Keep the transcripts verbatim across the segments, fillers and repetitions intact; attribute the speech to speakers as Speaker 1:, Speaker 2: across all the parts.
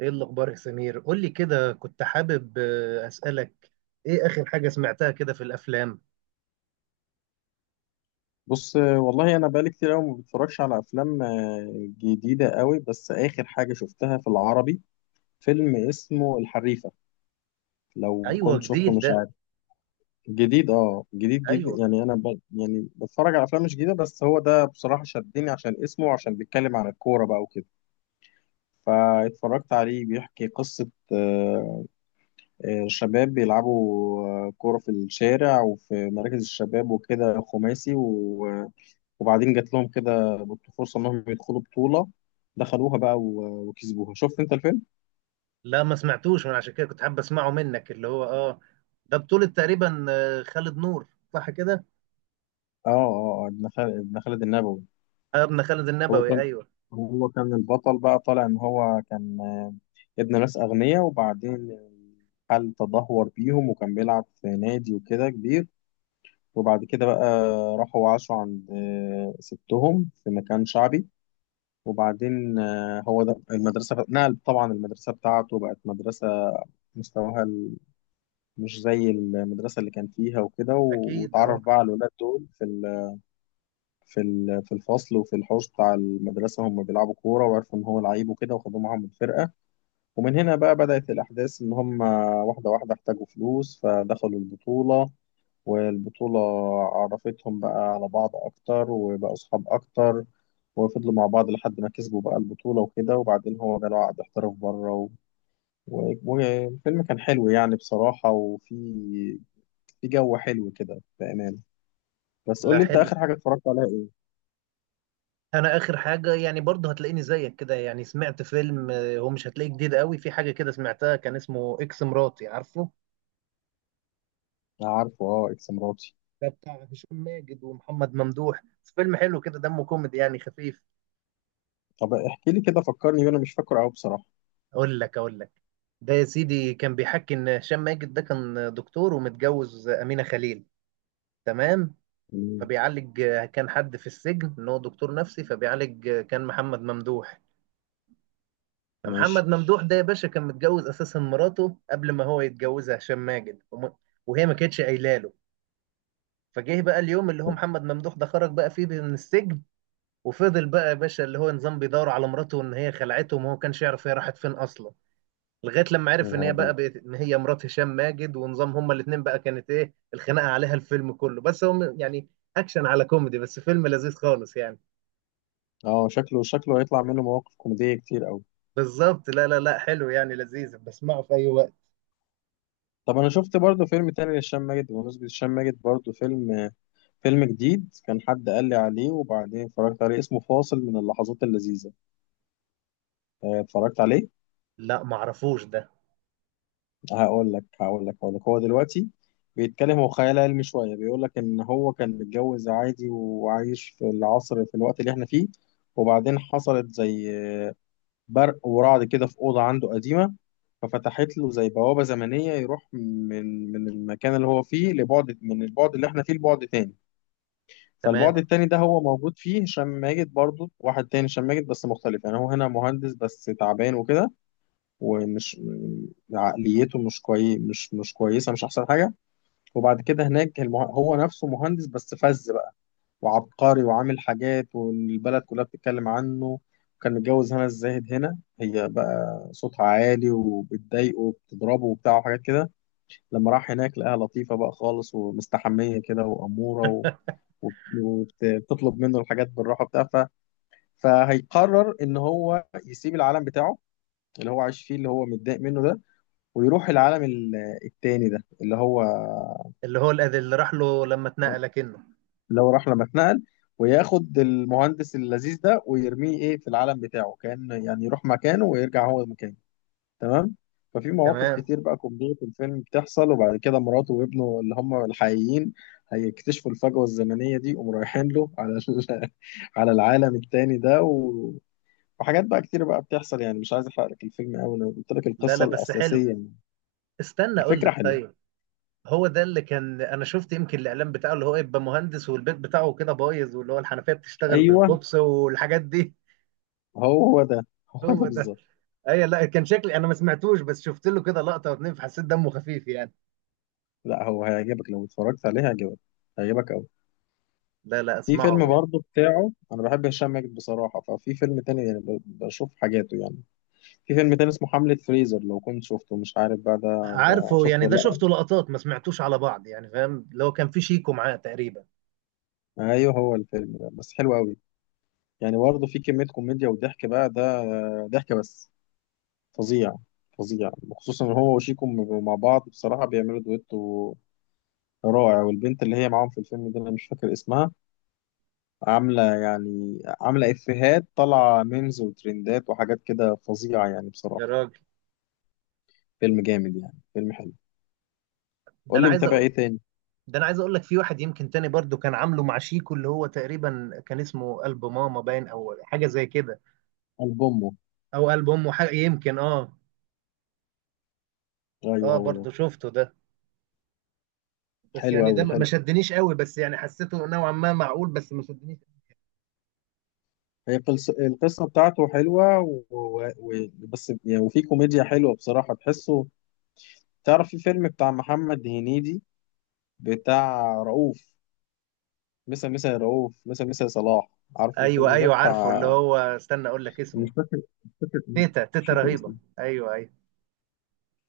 Speaker 1: ايه الاخبار يا سمير؟ قول لي كده، كنت حابب آه، اسالك ايه اخر حاجه سمعتها كده في الافلام؟
Speaker 2: بص، والله انا بقالي كتير قوي ما بتفرجش على افلام آه، جديده قوي. بس اخر حاجه شفتها في العربي فيلم اسمه الحريفه. لو
Speaker 1: ايوه،
Speaker 2: كنت شفته
Speaker 1: جديد
Speaker 2: مش
Speaker 1: ده؟
Speaker 2: عارف. جديد، اه، جديد جديد،
Speaker 1: ايوه.
Speaker 2: يعني انا ب... يعني بتفرج على افلام مش جديده، بس هو ده بصراحه شدني عشان اسمه وعشان بيتكلم عن الكوره بقى وكده. فاتفرجت عليه. بيحكي قصه آه، آه، شباب بيلعبوا آه، كوره في الشارع وفي مراكز الشباب وكده، خماسي. وبعدين جات لهم كده بط- فرصه انهم يدخلوا بطوله. دخلوها بقى و- وكسبوها. شفت انت الفيلم؟
Speaker 1: لا ما سمعتوش، من عشان كده كنت حابب اسمعه منك. اللي هو اه ده بطولة تقريبا آه، خالد نور، صح كده؟
Speaker 2: اه اه، آه، ابن خالد، ابن خالد النبوي.
Speaker 1: آه، ابن خالد
Speaker 2: هو
Speaker 1: النبوي
Speaker 2: كان
Speaker 1: ايوه.
Speaker 2: هو كان البطل بقى. طالع ان هو كان آه، ابن ناس اغنياء، وبعدين حل تدهور بيهم وكان بيلعب في نادي وكده كبير. وبعد كده بقى راحوا وعاشوا عند آه، ستهم في مكان شعبي. وبعدين آه، هو ده المدرسة نقل. طبعا المدرسة بتاعته بقت مدرسة مستواها مش زي المدرسة اللي كان فيها وكده و-
Speaker 1: اكيد اه.
Speaker 2: واتعرف بقى على الولاد دول في ال- في ال- في الفصل وفي الحوش بتاع المدرسة. هم بيلعبوا كورة وعرفوا إن هو لعيب وكده وخدوه معاهم الفرقة. ومن هنا بقى بدأت الأحداث، إن هم واحدة واحدة احتاجوا فلوس فدخلوا البطولة. والبطولة عرفتهم بقى على بعض أكتر وبقوا أصحاب أكتر. وفضلوا مع بعض لحد ما كسبوا بقى البطولة وكده، وبعدين هو جاله عقد احتراف بره و... و- والفيلم كان حلو يعني بصراحة. وفي في جو حلو كده بأمانة. بس قول
Speaker 1: لا،
Speaker 2: لي انت،
Speaker 1: حلو.
Speaker 2: اخر حاجة اتفرجت عليها ايه؟
Speaker 1: انا اخر حاجه يعني برضه هتلاقيني زيك كده، يعني سمعت فيلم، آه، هو مش هتلاقيه جديد قوي، في حاجه كده سمعتها كان اسمه اكس مراتي، عارفه؟
Speaker 2: أنا عارفه، اه، اكس مراتي.
Speaker 1: ده بتاع هشام ماجد ومحمد ممدوح. فيلم حلو كده، دمه كوميدي يعني خفيف.
Speaker 2: طب احكي لي كده، فكرني بيه، انا مش فاكره قوي بصراحة.
Speaker 1: اقول لك اقول لك ده يا سيدي كان بيحكي ان هشام ماجد ده كان دكتور ومتجوز امينه خليل، تمام؟
Speaker 2: مم،
Speaker 1: فبيعالج كان حد في السجن، ان هو دكتور نفسي فبيعالج كان محمد ممدوح. فمحمد
Speaker 2: ماشي.
Speaker 1: ممدوح ده يا باشا كان متجوز اساسا مراته قبل ما هو يتجوزها هشام ماجد وم- وهي ما كانتش قايله له. فجه بقى اليوم اللي هو محمد ممدوح ده خرج بقى فيه من السجن، وفضل بقى يا باشا اللي هو نظام بيدور على مراته، ان هي خلعته وما هو كانش يعرف هي راحت فين اصلا، لغايه لما
Speaker 2: يا
Speaker 1: عرف ان
Speaker 2: نهار
Speaker 1: هي
Speaker 2: ابيض.
Speaker 1: بقى بقت ان هي مرات هشام ماجد، ونظام هما الاثنين بقى كانت ايه الخناقه عليها الفيلم كله، بس هم يعني اكشن على كوميدي، بس فيلم لذيذ خالص يعني.
Speaker 2: اه، شكله شكله هيطلع منه مواقف كوميدية كتير قوي.
Speaker 1: بالظبط. لا لا لا، حلو يعني، لذيذ بسمعه في اي وقت.
Speaker 2: طب انا شفت برضه فيلم تاني لهشام ماجد. بمناسبة هشام ماجد، برضه فيلم فيلم جديد كان حد قال لي عليه وبعدين اتفرجت عليه. اسمه فاصل من اللحظات اللذيذة. آه، اتفرجت عليه.
Speaker 1: لا ما اعرفوش ده.
Speaker 2: هقول لك هقول لك هقول لك هو دلوقتي بيتكلم. هو خيال علمي شويه، بيقول لك ان هو كان متجوز عادي وعايش في العصر في الوقت اللي احنا فيه. وبعدين حصلت زي برق ورعد كده في اوضه عنده قديمه. ففتحت له زي بوابه زمنيه يروح من من المكان اللي هو فيه لبعد، من البعد اللي احنا فيه لبعد تاني.
Speaker 1: تمام.
Speaker 2: فالبعد التاني ده هو موجود فيه هشام ماجد برضه، واحد تاني هشام ماجد بس مختلف. يعني هو هنا مهندس بس تعبان وكده. ومش م- عقليته مش كوي، مش مش كويسه، مش احسن حاجه. وبعد كده هناك المه... هو نفسه مهندس بس فز بقى، وعبقري وعامل حاجات والبلد كلها بتتكلم عنه. كان متجوز هنا الزاهد. هنا هي بقى صوتها عالي وبتضايقه وبتضربه وبتاع وحاجات كده. لما راح هناك لقاها لطيفة بقى خالص ومستحمية كده وأمورة و- وبت- وبتطلب منه الحاجات بالراحة بتاعها. ف- فهيقرر إن هو يسيب العالم بتاعه اللي هو عايش فيه اللي هو متضايق منه ده، ويروح العالم ال- التاني ده، اللي هو
Speaker 1: اللي هو الأذ- اللي راح له لما اتنقل كنه.
Speaker 2: اللي هو راح لما اتنقل، وياخد المهندس اللذيذ ده ويرميه ايه في العالم بتاعه. كان يعني يروح مكانه ويرجع هو مكانه. تمام. ففي مواقف
Speaker 1: تمام.
Speaker 2: كتير بقى كوميدية في الفيلم بتحصل. وبعد كده مراته وابنه اللي هم الحقيقيين هيكتشفوا الفجوة الزمنية دي وقوم رايحين له على ال- على العالم التاني ده و... وحاجات بقى كتير بقى بتحصل يعني. مش عايز احرق لك الفيلم قوي، انا قلت لك
Speaker 1: لا لا،
Speaker 2: القصة
Speaker 1: بس حلو،
Speaker 2: الأساسية يعني.
Speaker 1: استنى اقول
Speaker 2: الفكرة
Speaker 1: لك،
Speaker 2: حلوة.
Speaker 1: طيب. هو ده اللي كان انا شفت يمكن الاعلان بتاعه، اللي هو يبقى مهندس والبيت بتاعه كده بايظ، واللي هو الحنفيه بتشتغل
Speaker 2: ايوه،
Speaker 1: بالكوبس والحاجات دي.
Speaker 2: هو هو ده هو ده
Speaker 1: هو ده.
Speaker 2: بالظبط.
Speaker 1: اي لا، كان شكلي انا ما سمعتوش، بس شفت له كده لقطه واتنين فحسيت دمه خفيف يعني.
Speaker 2: لا، هو هيعجبك. لو اتفرجت عليه هيعجبك، هيعجبك قوي.
Speaker 1: لا لا،
Speaker 2: في
Speaker 1: اسمعه
Speaker 2: فيلم
Speaker 1: يعني.
Speaker 2: برضه بتاعه، انا بحب هشام ماجد بصراحه، ففي فيلم تاني يعني ب- بشوف حاجاته يعني. في فيلم تاني اسمه حملة فريزر. لو كنت شفته مش عارف بقى، ده ده
Speaker 1: عارفه
Speaker 2: شفته
Speaker 1: يعني، ده
Speaker 2: ولا؟
Speaker 1: شفته لقطات ما سمعتوش على بعض، يعني فاهم اللي هو كان في شيكو معاه تقريبا.
Speaker 2: لا ايوه، هو الفيلم ده بس حلو قوي. يعني برضه في كميه كوميديا وضحك بقى ده، ضحك بس فظيع، فظيع. وخصوصا ان هو وشيكو م- مع بعض بصراحه بيعملوا دويتو رائع. والبنت اللي هي معاهم في الفيلم ده انا مش فاكر اسمها، عاملة يعني، عاملة إفيهات طالعة، ميمز وترندات وحاجات كده فظيعة يعني
Speaker 1: يا
Speaker 2: بصراحة.
Speaker 1: راجل.
Speaker 2: فيلم جامد يعني، فيلم حلو.
Speaker 1: ده
Speaker 2: قول
Speaker 1: انا
Speaker 2: لي
Speaker 1: عايز
Speaker 2: متابع
Speaker 1: اقول.
Speaker 2: إيه تاني.
Speaker 1: ده انا عايز اقول لك في واحد يمكن تاني برضو كان عامله مع شيكو، اللي هو تقريبا كان اسمه قلب ماما باين او حاجه زي كده،
Speaker 2: ألبومه؟
Speaker 1: او قلب امه حاجه يمكن. اه،
Speaker 2: أيوه
Speaker 1: اه
Speaker 2: هو ده.
Speaker 1: برضو شفته ده. بس
Speaker 2: حلو
Speaker 1: يعني ده
Speaker 2: أوي،
Speaker 1: ما ما
Speaker 2: حلو.
Speaker 1: شدنيش قوي، بس يعني حسيته نوعا ما معقول، بس ما شدنيش.
Speaker 2: هي قص- القصة بتاعته حلوة و... و... بس يعني، وفي كوميديا حلوة بصراحة تحسه. تعرف في فيلم بتاع محمد هنيدي بتاع رؤوف؟ مسا مسا يا رؤوف، مسا مسا يا صلاح. عارف
Speaker 1: ايوه
Speaker 2: الفيلم ده
Speaker 1: ايوه، عارفه اللي
Speaker 2: بتاع؟
Speaker 1: هو، استنى اقول لك اسمه.
Speaker 2: مش فاكر، مش فاكر
Speaker 1: تيتا
Speaker 2: مش
Speaker 1: تيتا
Speaker 2: فاكر
Speaker 1: رهيبه،
Speaker 2: اسمه.
Speaker 1: ايوه ايوه.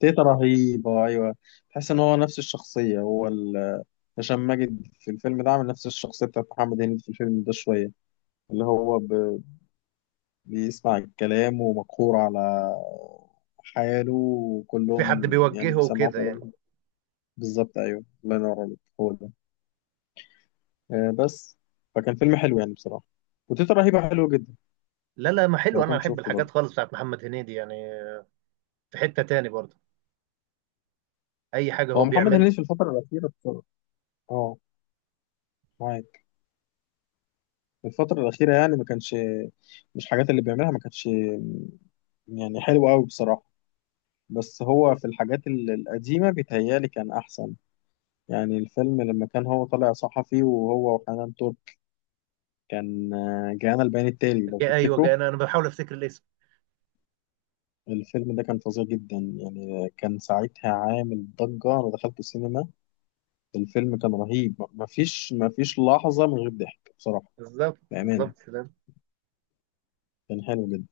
Speaker 2: تيتا رهيبة، أيوة. تحس إن هو نفس الشخصية. هو ال- هشام ماجد في الفيلم ده عامل نفس الشخصية بتاعت محمد هنيدي في الفيلم ده شوية. اللي هو ب... بيسمع الكلام ومقهور على حاله،
Speaker 1: وفي
Speaker 2: وكلهم
Speaker 1: حد
Speaker 2: يعني
Speaker 1: بيوجهه
Speaker 2: بيسمعوا
Speaker 1: وكده يعني.
Speaker 2: كلامه. بالظبط أيوة، الله ينور عليك، هو ده. آه بس. فكان فيلم حلو يعني بصراحة، وتيتا رهيبة حلوة جدا.
Speaker 1: لا لا، ما حلو،
Speaker 2: لو
Speaker 1: انا
Speaker 2: كنت
Speaker 1: بحب
Speaker 2: شفته برضه.
Speaker 1: الحاجات خالص بتاعت محمد هنيدي يعني. في حته تاني برضه، اي حاجه
Speaker 2: هو
Speaker 1: هو
Speaker 2: محمد
Speaker 1: بيعملها.
Speaker 2: هنيدي في الفترة الأخيرة بصراحة، اه، معاك، في الفترة الأخيرة يعني ما كانش، مش الحاجات اللي بيعملها ما كانتش يعني حلو قوي بصراحة. بس هو في الحاجات ال- القديمة بيتهيألي كان أحسن. يعني الفيلم لما كان هو طالع صحفي وهو وحنان ترك، كان آه، جانا البيان التالي لو
Speaker 1: جاء، ايوه
Speaker 2: تفتكروا.
Speaker 1: جاء، انا انا بحاول افتكر الاسم.
Speaker 2: الفيلم ده كان فظيع جدا يعني. كان ساعتها عامل ضجة، أنا دخلت السينما. الفيلم كان رهيب، م- مفيش مفيش لحظة من غير ضحك بصراحة.
Speaker 1: بالظبط
Speaker 2: بأمانة
Speaker 1: بالظبط كده.
Speaker 2: كان حلو جدا.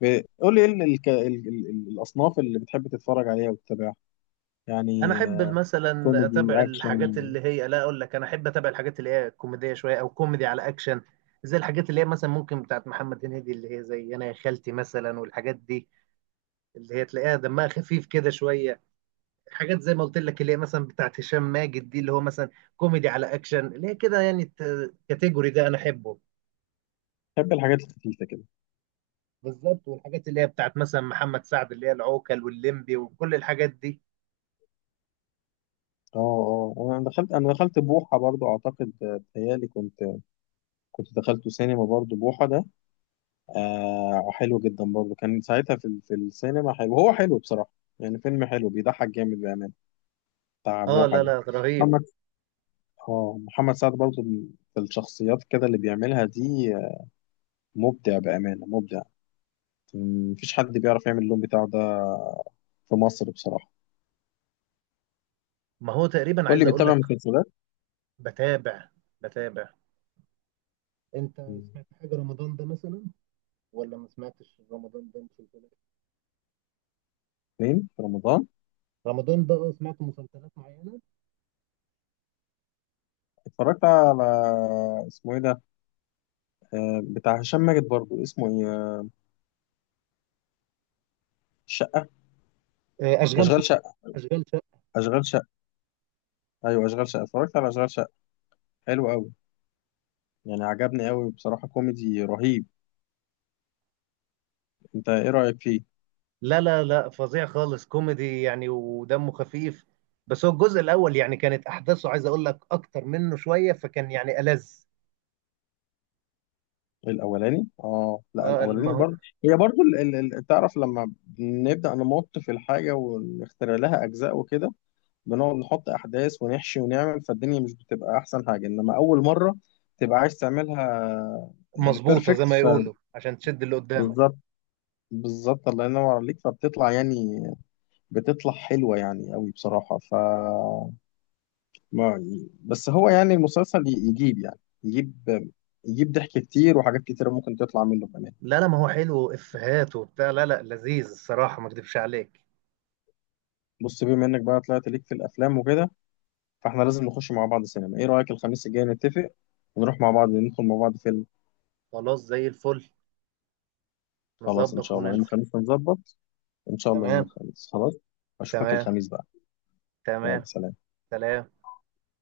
Speaker 2: ب- قول لي إيه ال- الك- ال- ال- الأصناف اللي بتحب تتفرج عليها وتتابعها
Speaker 1: انا
Speaker 2: يعني
Speaker 1: احب
Speaker 2: آه،
Speaker 1: مثلا
Speaker 2: كوميدي
Speaker 1: اتابع الحاجات
Speaker 2: أكشن.
Speaker 1: اللي هي، لا اقول لك، انا احب اتابع الحاجات اللي هي كوميديه شويه او كوميدي على اكشن. زي الحاجات اللي هي مثلا ممكن بتاعت محمد هنيدي اللي هي زي انا يا خالتي مثلا والحاجات دي، اللي هي تلاقيها دمها خفيف كده شويه. حاجات زي ما قلت لك اللي هي مثلا بتاعت هشام ماجد دي، اللي هو مثلا كوميدي على اكشن، اللي هي كده يعني الكاتيجوري ده انا احبه.
Speaker 2: بحب الحاجات الخفيفة كده.
Speaker 1: بالظبط. والحاجات اللي هي بتاعت مثلا محمد سعد، اللي هي العوكل واللمبي وكل الحاجات دي.
Speaker 2: اه اه، انا دخلت، انا دخلت بوحه برضو اعتقد. آه، بتهيألي كنت كنت دخلته سينما برضو بوحه ده. آه حلو جدا برضو. كان ساعتها في ال- في السينما حلو، هو حلو بصراحه، يعني فيلم حلو بيضحك جامد بامانه، بتاع
Speaker 1: اه
Speaker 2: بوحه
Speaker 1: لا
Speaker 2: ده.
Speaker 1: لا، رهيب.
Speaker 2: محمد اه محمد سعد برضو م- في الشخصيات كده اللي بيعملها دي آه، مبدع بامانه مبدع. م- مفيش حد بيعرف يعمل اللون بتاعه ده في مصر بصراحه.
Speaker 1: ما هو تقريبا
Speaker 2: قول
Speaker 1: عايز
Speaker 2: لي،
Speaker 1: اقول
Speaker 2: بتتابع
Speaker 1: لك.
Speaker 2: مسلسلات؟
Speaker 1: بتابع. بتابع. انت
Speaker 2: مم.
Speaker 1: سمعت حاجة رمضان ده مثلا، ولا ما سمعتش؟ رمضان ده مسلسلات؟
Speaker 2: فين؟ في رمضان؟
Speaker 1: رمضان ده اه سمعت مسلسلات معينة.
Speaker 2: اتفرجت على، اسمه ايه ده، آه، بتاع هشام ماجد برضو. اسمه ايه؟ شقة.
Speaker 1: آه، اشغال شقة.
Speaker 2: أشغال شقة.
Speaker 1: اشغال شقة.
Speaker 2: أشغال شقة. أيوه أشغال شقة، اتفرجت على أشغال شقة. حلو أوي. يعني عجبني أوي بصراحة، كوميدي رهيب. أنت إيه رأيك فيه؟
Speaker 1: لا لا لا، فظيع خالص كوميدي يعني، ودمه خفيف. بس هو الجزء الاول يعني كانت احداثه عايز اقول لك اكتر منه شويه، فكان يعني ألذ.
Speaker 2: الأولاني؟ آه لا
Speaker 1: اه الم-
Speaker 2: الأولاني
Speaker 1: هو-
Speaker 2: برضو. هي برضو ال... ال... ال- تعرف لما نبدأ نمط في الحاجة ونخترع لها أجزاء وكده، بنقعد نحط أحداث ونحشي ونعمل. فالدنيا مش بتبقى أحسن حاجة، إنما أول مرة تبقى عايز تعملها يعني
Speaker 1: مظبوطه
Speaker 2: بيرفكت.
Speaker 1: زي ما يقولوا عشان تشد اللي قدامك.
Speaker 2: فبالظبط، بالظبط الله ينور عليك. فبتطلع يعني، بتطلع حلوة يعني قوي بصراحة. ف ما بس هو يعني المسلسل ي- يجيب يعني، يجيب يجيب ضحك كتير وحاجات كتيرة ممكن تطلع منه كمان.
Speaker 1: لا لا، ما هو حلو افهات وبتاع، لا لا لذيذ الصراحه ما اكدبش عليك.
Speaker 2: بص، بما انك بقى طلعت ليك في الافلام وكده، فاحنا لازم نخش مع بعض السينما. ايه رأيك الخميس الجاي نتفق ونروح مع بعض، ندخل مع بعض فيلم؟
Speaker 1: خلاص، زي الفل،
Speaker 2: خلاص ان
Speaker 1: نظبط
Speaker 2: شاء الله يوم
Speaker 1: وننزل.
Speaker 2: الخميس هنظبط، ان شاء الله يوم
Speaker 1: تمام.
Speaker 2: الخميس خلاص. اشوفك
Speaker 1: تمام.
Speaker 2: الخميس بقى. يلا
Speaker 1: تمام.
Speaker 2: سلام.
Speaker 1: سلام.